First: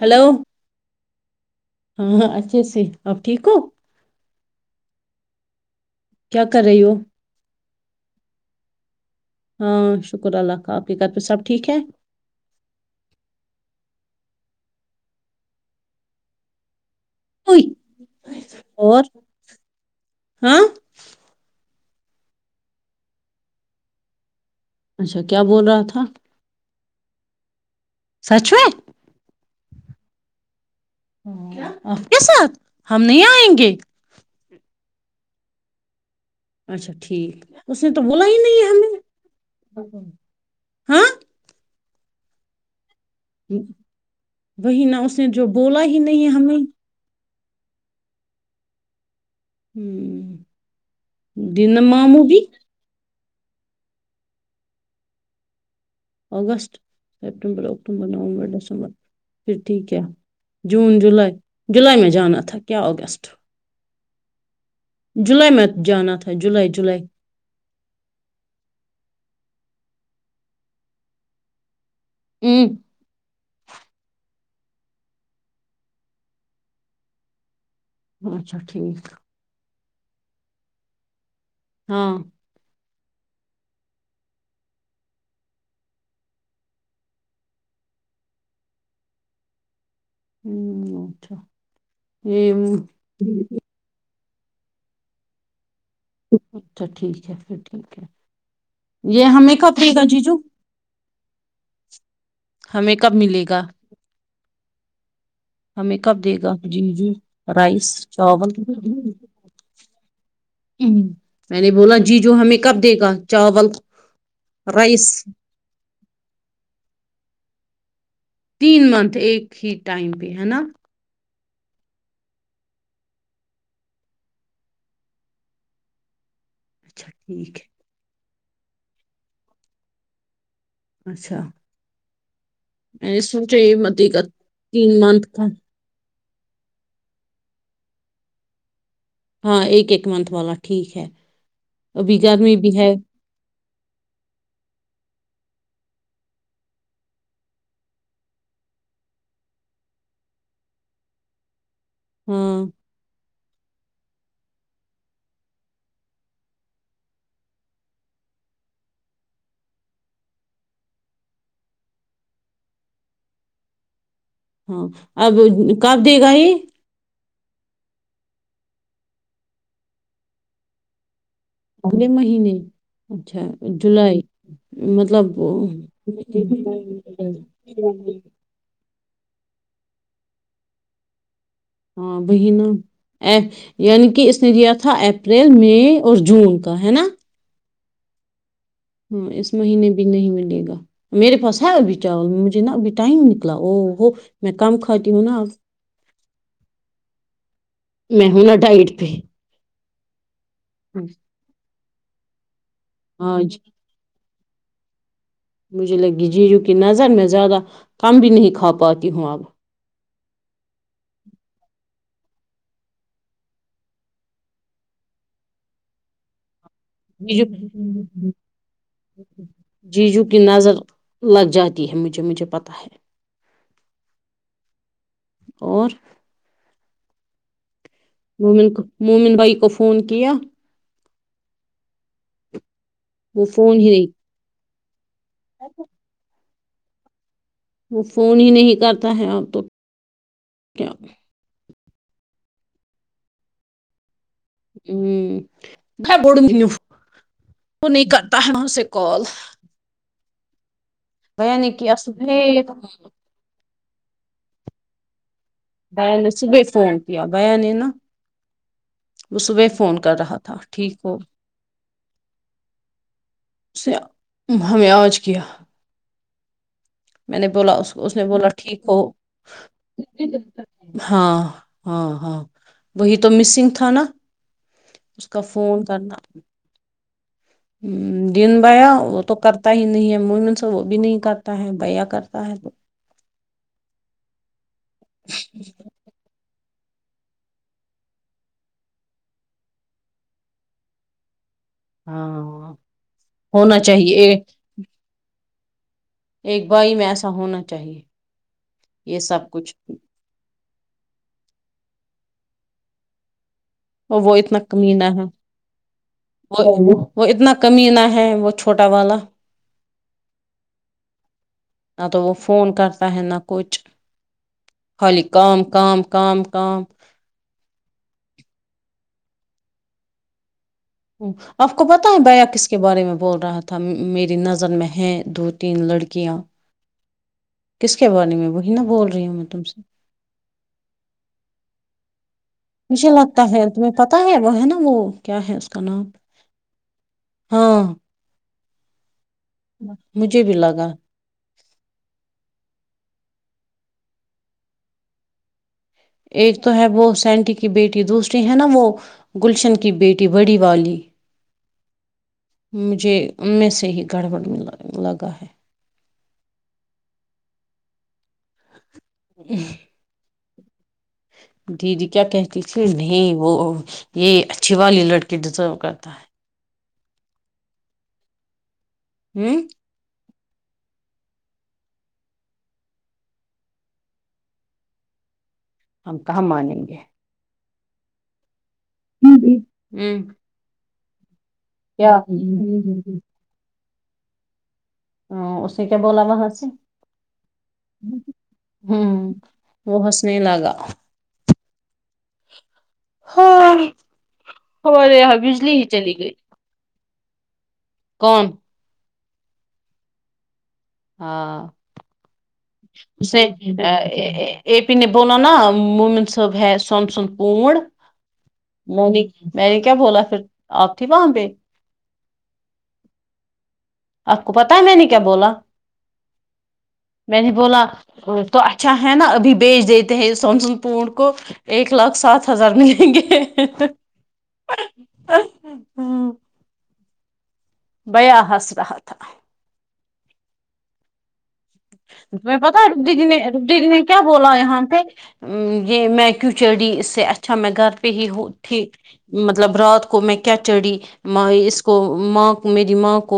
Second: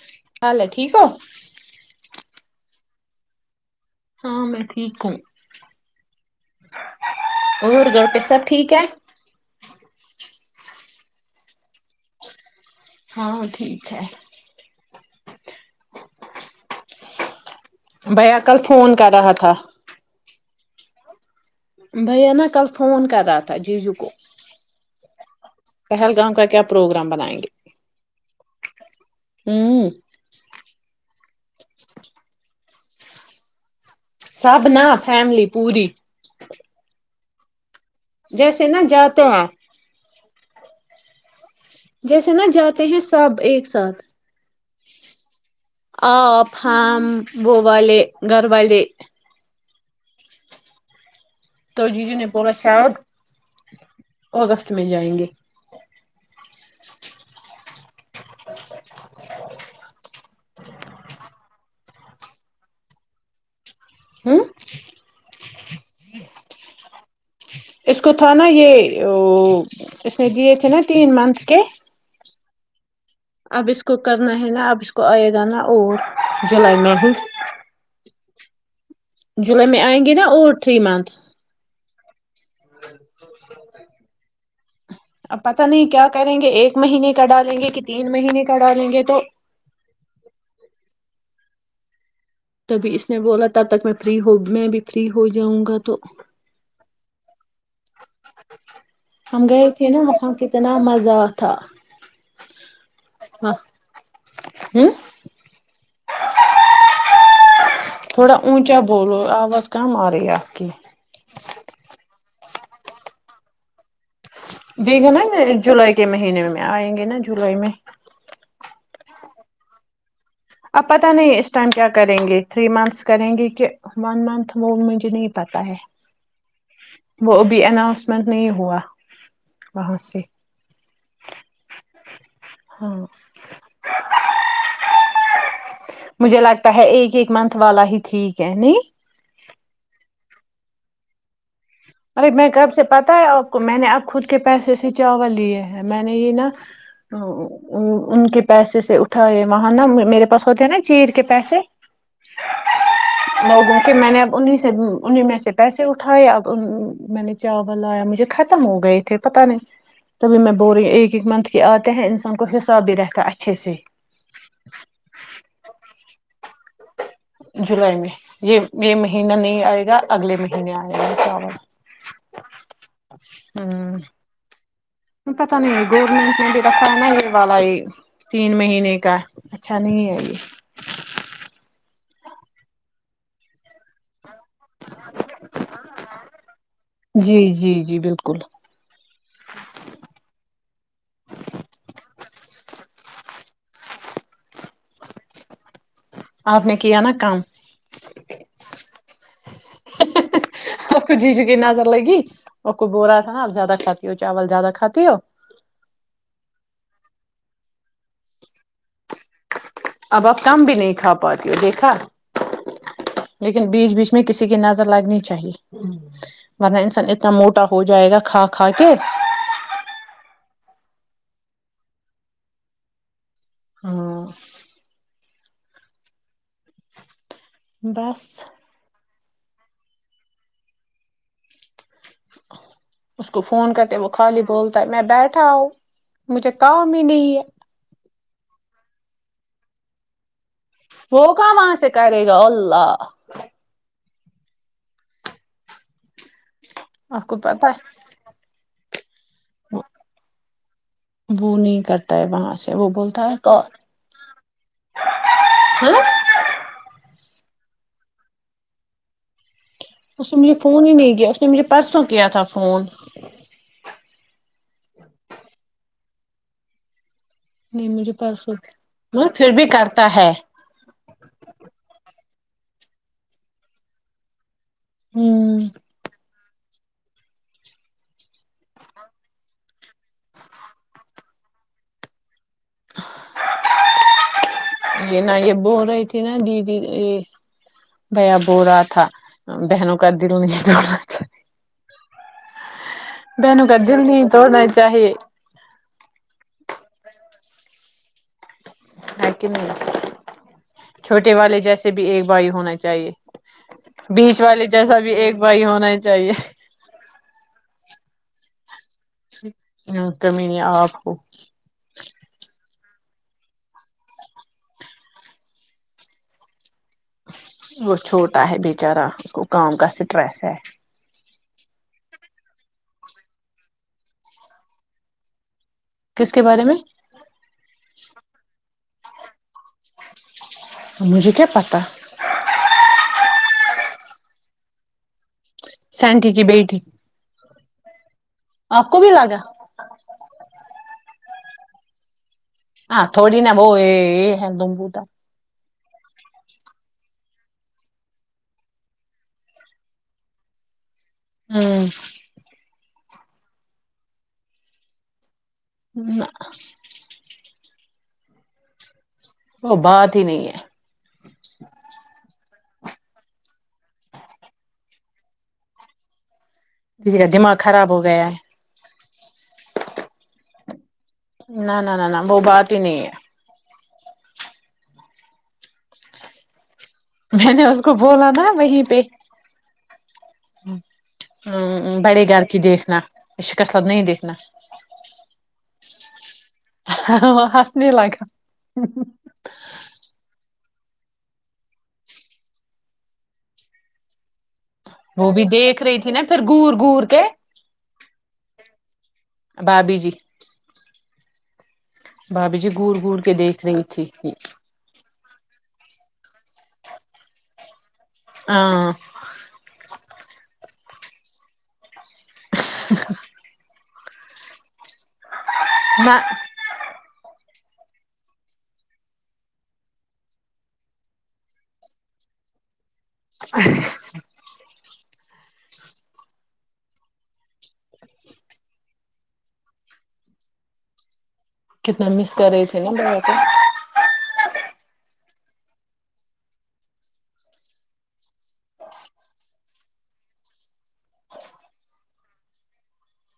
hello کیا حال ہے ٹھیک ہو ہاں ہاں اچھے سے اپ ٹھیک ہو ہاں میں ٹھیک ہوں کیا کر رہی ہو اور گھر پہ سب ٹھیک ہے ہاں شکر اللہ کا آپ کے گھر پہ سب ٹھیک ہے ہاں ٹھیک ہے اوئی بھیا کل فون اور کر رہا تھا ہاں بھیا نا کل فون کر رہا تھا جی جو کو اچھا کیا بول رہا تھا پہلگام کا کیا پروگرام بنائیں گے سچ میں ہوں آپ کے ساتھ ہم نہیں آئیں گے سب نا فیملی پوری اچھا ٹھیک اس نے تو بولا ہی نہیں جیسے ہے نا جاتے ہیں ہمیں ہاں جیسے نا جاتے ہیں ہے سب ایک ساتھ وہی نہ اس نے جو بولا ہی نہیں ہے آپ ہمیں ہم وہ والے گھر والے ہوں دین تو ما جیجو مو نے بھی بولا شاید اگست میں جائیں گے اگسٹ سپٹمبر اکتوبر نومبر دسمبر پھر ٹھیک ہے جون جولائی جولائی میں جانا تھا کیا اگستٹ [unintelligible] ہوں جولائی میں جانا تھا جولائی جولائی [unintelligible] اس کو تھا نا یہ اس نے دیے تھے نا تین منتھ کے [inaudible] اب اس کو کرنا ہے نا اب اس کو آئے گا نا اور جلائی میں ہی اچھا ٹھیک جولائی میں آئیں گے نا اورور تھری منتھس [unintelligible] ہاں [inaudible] اب پت نہیں کیا کریں گے ایک مہینے کا ڈالیں گے کہ تین مہینے کا ڈالیں گے تو [unintelligible] ہوں اچھا [unintelligible] تبھی اس نے بولا تب تک میں [unintelligible] فری ہو میں بھی فری ہو جاؤں گا [unintelligible] اچ اچھا ٹھیک [unintelligible] اچھ پھر [unintelligible] ٹھیک ہے یہ ہم ہمیں گئے کب تھے دے نا گا وہاں جیجو کتنا مزہ تھا ہمیں کب ملے گا ہوں ہمیں کب دے گا جیجو رائس تھوڑا چاول اونچا [unintelligible] بولو آواز کم آ رہی ہے آپ کی ہ میں نے بولا [unintelligible] جی جو ہمیں کب دیک گا چاول [unintelligible] رائس دیکھے نا جولائی کے مہینے میں آئیں گے نا جولائی میں [unintelligible] تین منتھ ایک ہی ٹائم [unintelligible] آپا ت نہیں [unintelligible] اس ٹائم کیا کریں گے تھری منتھس کریں گے کہ ون منتھ وہ مجھے نہیں پتہ ہے اچھا [unintelligible] وہ ا ٹھیک بھی ہے اناس [unintelligible] نہیں ہوا وہاں سے [unintelligible] اچھا [unintelligible] [inaudible] [unintelligible] میں سوچے متی کا تین منتھ تھا [unintelligible] مجھے لگتا ہے ایک ایک منتھ والا ہی ٹھیک ہے نہیں [unintelligible] ہاں ایک ایک منتھ والا ٹھیک ہے [unintelligible] ابھی ارے میں گرمی کب بھی سے پتا ہے [unintelligible] میں نے اب خود کے پیسے سے چاول لیے ہیں میں نے یہ نا ان کے پیسے سے اٹھائے وہاں نا میرے پاس ہوتے ہیں نا چیر کے پیسے [unintelligible] ہاں [unintelligible] لوگوں کے میں نے اب انہیں سے انہیں میں سے پیسے اٹھائے اب [unintelligible] میں نے چاول لایا مجھے ختم ہو گئے تھے پتہ نہیں تبھی میں بول رہی ایک ایک منتھ کے آتے ہیں انسان کو حساب بھی رہتا اچھے سے [unintelligible] ہاں اب کاف [unintelligible] دے گا ہی [unintelligible] جولائی میں یہ یہ مہینہ نہیں آئے گا اگلے مہینے آئے گا چ [unintelligible] اگلے مہینے اچھا جولائی [unintelligible] پتہ نہیں گورنمنٹ نے بھی رکھا نہا ہے والا یہ تین مہینے کا اچھا نہیں ہے یہ ہاں بہ ن ا یعنی کہ [unintelligible] نے لیا تھا اپریل مئی اور جون کا ہے نا جی جی جی بالکل ہاں اس مہینے بھی نہیں ملے گا میرے پاس ہے ابھی چاول مجھے نا ابھی ٹائم نکلا او ہو میں کم کھاتی ہوں نا اب آپ نے کیا نا کام میں ہوں نا ڈائٹ پہ سب کچھ جی چکے نہ سب [inaudible] لگ [unintelligible] وہ کچ بوا ل رہا تھا نا آپ آج زیادہ کھاتی ہو چاول زیادہ کھاتی ہو مجھے لگی جیجو کی نظر میں زیادہ کم بھی نہیں کھا پاتی ہوں اب اب آپ کم بھی نہیں کھا پاتی ہو دیکھا لیکن بیچ بیچ میں کسی کی نظر لگنی چاہیے ورنہ انسان اتنا جیجو موٹا ہو جائے گا کھا کھا کے جیجو نظر لگ جاتی ہے مجھے مجھے پتا ہے ہاں اور بس مومن کو مومن بائی کو فون کیا اس کو وہ فون ہی کرتے نہیں وہ خالی بول میں بیٹ [inaudible] تاؤ مجھے کام ہی نہیں ہے وہ فون ہی نہیں کرتا ہے اب تو کیا ہو کہ وہاں شک [unintelligible] کر رہ رلہ [unintelligible] ہوں بوڈوں گی ن آپ کو وہ نہیں کرتا ہے وہاں سے [unintelligible] کال ا [unintelligible] وہ بیا نے نہیں کیا کرتا ہے صبح وہاں سے وہ بولتا ہے اور ب صبے فون [unintelligible] کیابایا نے نا وہ صبح [inaudible] اس نے مجھے تھا فون ہی ٹھیک ہو نہیں کیا اس نے مجھے پرسوں کیا تھا فون اسے ہمیں آوج کیا میں نے بولا نہیں مجھے اس نے بولا پرسوں ٹھیک ہو مگر پھر بھی کرتا ہے ہاں ہاں ہاں وہی تو مسنگ تھا نا اس کا ہ فون کرنا ہ دن بیا وہ تو کرتا ہی نہیں ہے من س وہ بھی نہیں کرتا ہے بھیا کرتا ہے تو [unintelligible] [inaudible] یہ ن یہبوورائت نا دیدی ا بھیا بو رہا تھا بہنوں کا دل نہیں دوڑنا چاہے ہاں بہنوں کا ہونا دل نہیں چاہیے توڑنا ہی چاہیے ایک بھائی میں ایسا ہونا چاہیے [unintelligible] یہ ہے کہ سب کچھ نہیں چھوٹے والے جیسے بھی ایک بھائی ہونا چاہیے اور وہ بیچ اتنا والے جیسا کمینہ بھی ہے ایک بھائی ہونا ہے وہ وہ اتنا کمی نہ [unintelligible] ہیں وہ چھوٹا [unintelligible] ہ کمی نہیں آ آپو [unintelligible] ت ن کچھ خالی کام کام کام کام وہ چھوٹا ہے بچارہ اس کو کام کا اسٹریس ہے آپ کو پتا ہے بیا کس کے بارے میں بول رہا تھا میری نظر میں ہے دھ تین کس لڑکیاں کے [unintelligible] بارے میں کس کے بارے میں وہی ن بول رہی ہوں میں تم سے مجھے کے پتا [unintelligible] مچھے لگتا ہے تمہیں پتتا ہے وہ ہے نا وہ کیا ہے اس کا نام سینٹی کی بیٹی ہاں [unintelligible] آپ کو بھی لگا [unintelligible] مجھے بھی لگا ہاں تھوڑی نہ ب یہ دمپوتا ایک تو ہے وہ سینٹی کی بیٹی دوسری ہے نا وہ گلشن کی بیٹی بڑی والی ہاں [unintelligible] مجھے میں سے ہی گڑبڑ میں لگا ہے م [inaudible] وہ بات ہی نہیں ہے دیدی کیا کہتی تھی نہیں وہ یہ اچھی والی لڑکی ڈیزرو کرتا ہے دی کا دماغ خراب ہو گیا ہے ہوں [inaudible] نہ نہ نہ نہ وہ بات ہی نہیں ہے ہم کہاں مانیں گے میں نے اس کو بولا نا وہی ہ ہوں [unintelligible] ہ کیا بڑے گھر کی دیکھنا شک سب نہیں دیکھنا ہ اسے کیا بولاوا ہ ہسنے لگا ہوں وہ ہنسنے لگا ہاں ہمارے وہ یہاں بھی بجلی دیکھ ہی رہی تھی چلی نا گئی پھر گور گور کے آ کون بھاابھی جی ہاں بھابھی جی گڑ گڑ کے دیکھ رہی تھی بولو نا مومن صاحب ہے سون سند پوڑ ہاں م نے میں نے کیا بولا تھا پھر آپ تھی وہاں پہ ہ آپ کو پتا ہے میں نے کیا بولا ہم [unintelligible] میں نے بولا تو اچھا ہے نا ابھی بیچ دیتے ہیں سمسن پونڈ کو ایک لاکھ سات ہزار ملیں گے ہ ہاں [unintelligible] بیا ہ س رہہ تھا کتنا مس کر تمہیں رہے پتا تھے نا رپ دی بابا جی کو نے رپ دی جی نے کیا بولا ہے یہاں یہ میں کیوں چڑھی اس سے اچھا میں گھر پہ ہی تھی مطلب رات کو میں کیا چڑھی اس کو ماں میری ماں کو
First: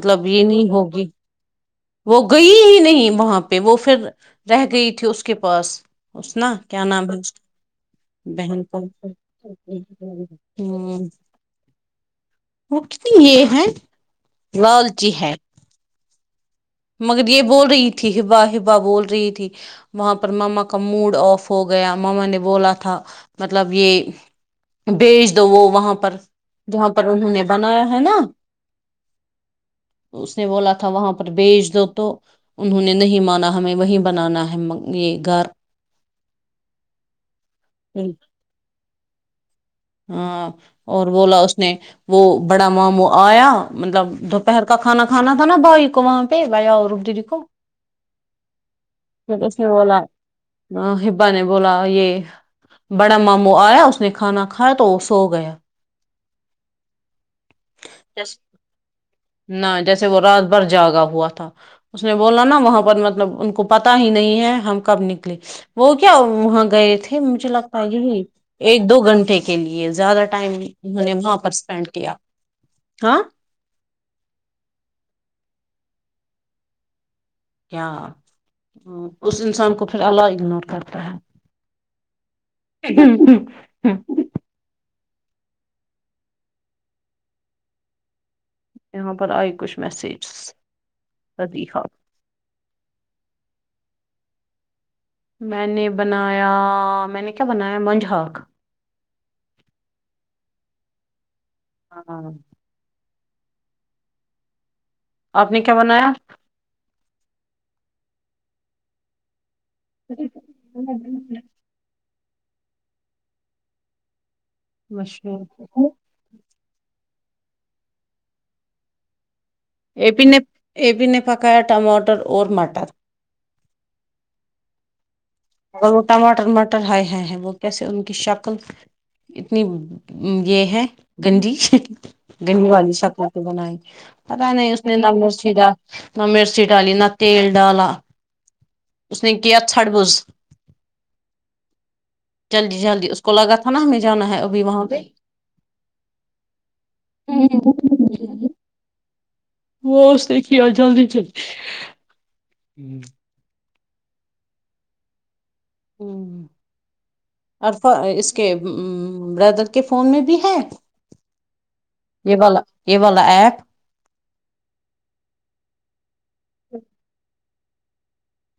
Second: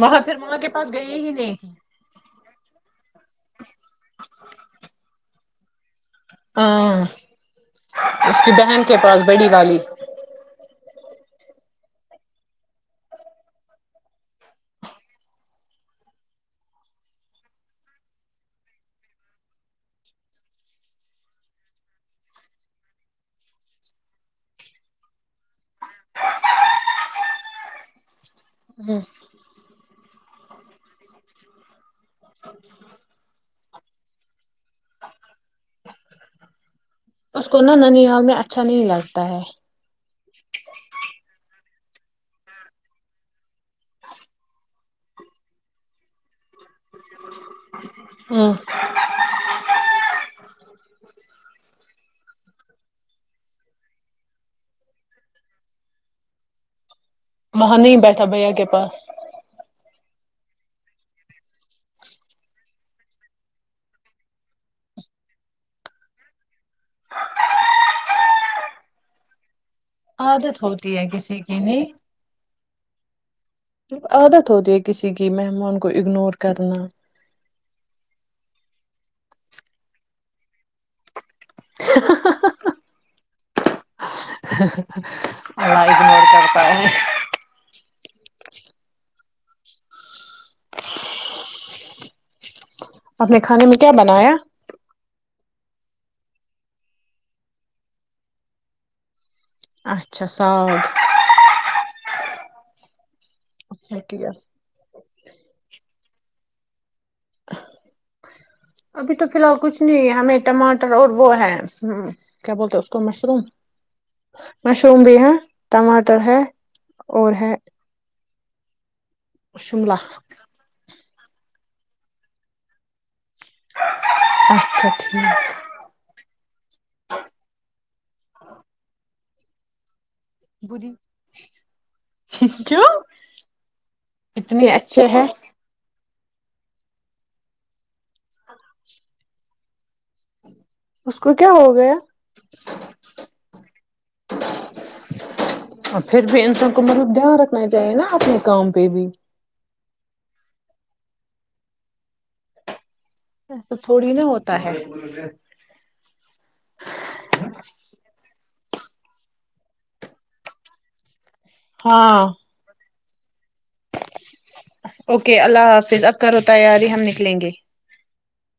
وہاں پھر یہ وہاں کے نہیں پاس ہوگی گئی ہی نہیں تھی وہ گئی ہی نہیں وہاں پہ وہ پھر رہ گئی تھی اس کے پاس اس ن کیا نام ہاں ہے اس کی بہن کو کے ہ پاس بڑی والی وہ یہ ہے لالچی ہے مگر یہ بول رہی تھی ہبا ہبا بول رہی تھی وہاں پر ماما کا موڈ آف ہو گیا ماما نے بولا تھا مطلب یہ بیچ دو وہ وہاں پر جہاں پر انہوں نے بنایا ہے نا ہ اس نے بولا تھا وہاں پر بیچ دو تو تو انہوں نے نہیں مانا ہمیں وہی بنانا ہے یہ گھر اس کو نہا ننی حال میں اچھا نہیں لگتا ہے ہاں اور بولا اس نے وہ بڑا ماموں آیا مطلب دوپہر کا کھانا کھانا تھا نا بھائی کو وہاں پہ بھیا اور رپ دی کو ہ ج کس نہیں بولا ہ ہبا نے بولا یہ بڑا ماموں آیا اس نے کھانا کھا تو سو گیا وہاں نہیں بیٹھا بھیا کے پاس نہ جیسے وہ رات بھر جاگا ہوا تھا اس نے بولا نا وہاں پر مطلب ان کو پتا ہی نہیں ہے ہم کب نکلے وہ کیا وہاں گئے تھے مجھے لگتا یہی ایک دو گھنٹے کے لیے یہ زیادہ ٹائم عادت انہوں نے وہاں پر اسپینڈ کیا ہاں ج عادت ہوتیی ہے کسی کی مہمان کو اگنور کرنا کیا اس انسان کو پھر اللہ اگنور کرتا ہے [inaudible] اڑا اگنور کرتا ہے یہاں پر آئے کچھ میسجز صدیحا اپ نے کھانے میں کیا بنایا میں نے بنایا میں نے کیا بنایا منج ہق اچھا ساگ ہاں ہاں اچٹ ہے آپ نے کیا بنایا ابھی تو فی الحال کچھ ہمیں ٹماٹر اور وہ ہے ہ کیا بولتے ہیں اس اس کو مشروم مشروم بھی ہے مشہور ٹماٹر ہے اور ہے شملہ [inaudible] پکایا ٹماٹر اور مٹر اچھا ٹھیک اگر وہ ٹماٹر مٹر ہائے ہ ہے وہ کیسے ان کی شکل اتنی یہ ہے بری گنڈی گنڈی کیوں والی شکوں تو بنائی پت نہیں اتنے اس نے اچھے ہے نمر سھا نہ مرچ ڈالی نہ تیل ڈالا اس نے ک ھٹ بوز اس کو کیا ہو گیا جلدی جلدی اس کو لگا تھا نا ہمیں جانا ہے ابھی وہاں پہ پھر بھی انسان کو مطلب دھیان رکھنا چاہیے نا اپنے کام پہ بھی وہ اس نے جلدی چ ایسا تھوڑی نا ہوتا ہے ہ اور اس کے بردر کے فون میں بھی ہے ہاں یہ والا یہ والا ایپ اوکے اللہ حافظ ا ہوتا ہے یار یہ ہم نکلیں گے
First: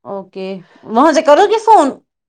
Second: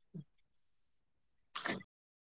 اوکے وہاں سے کرو گے فون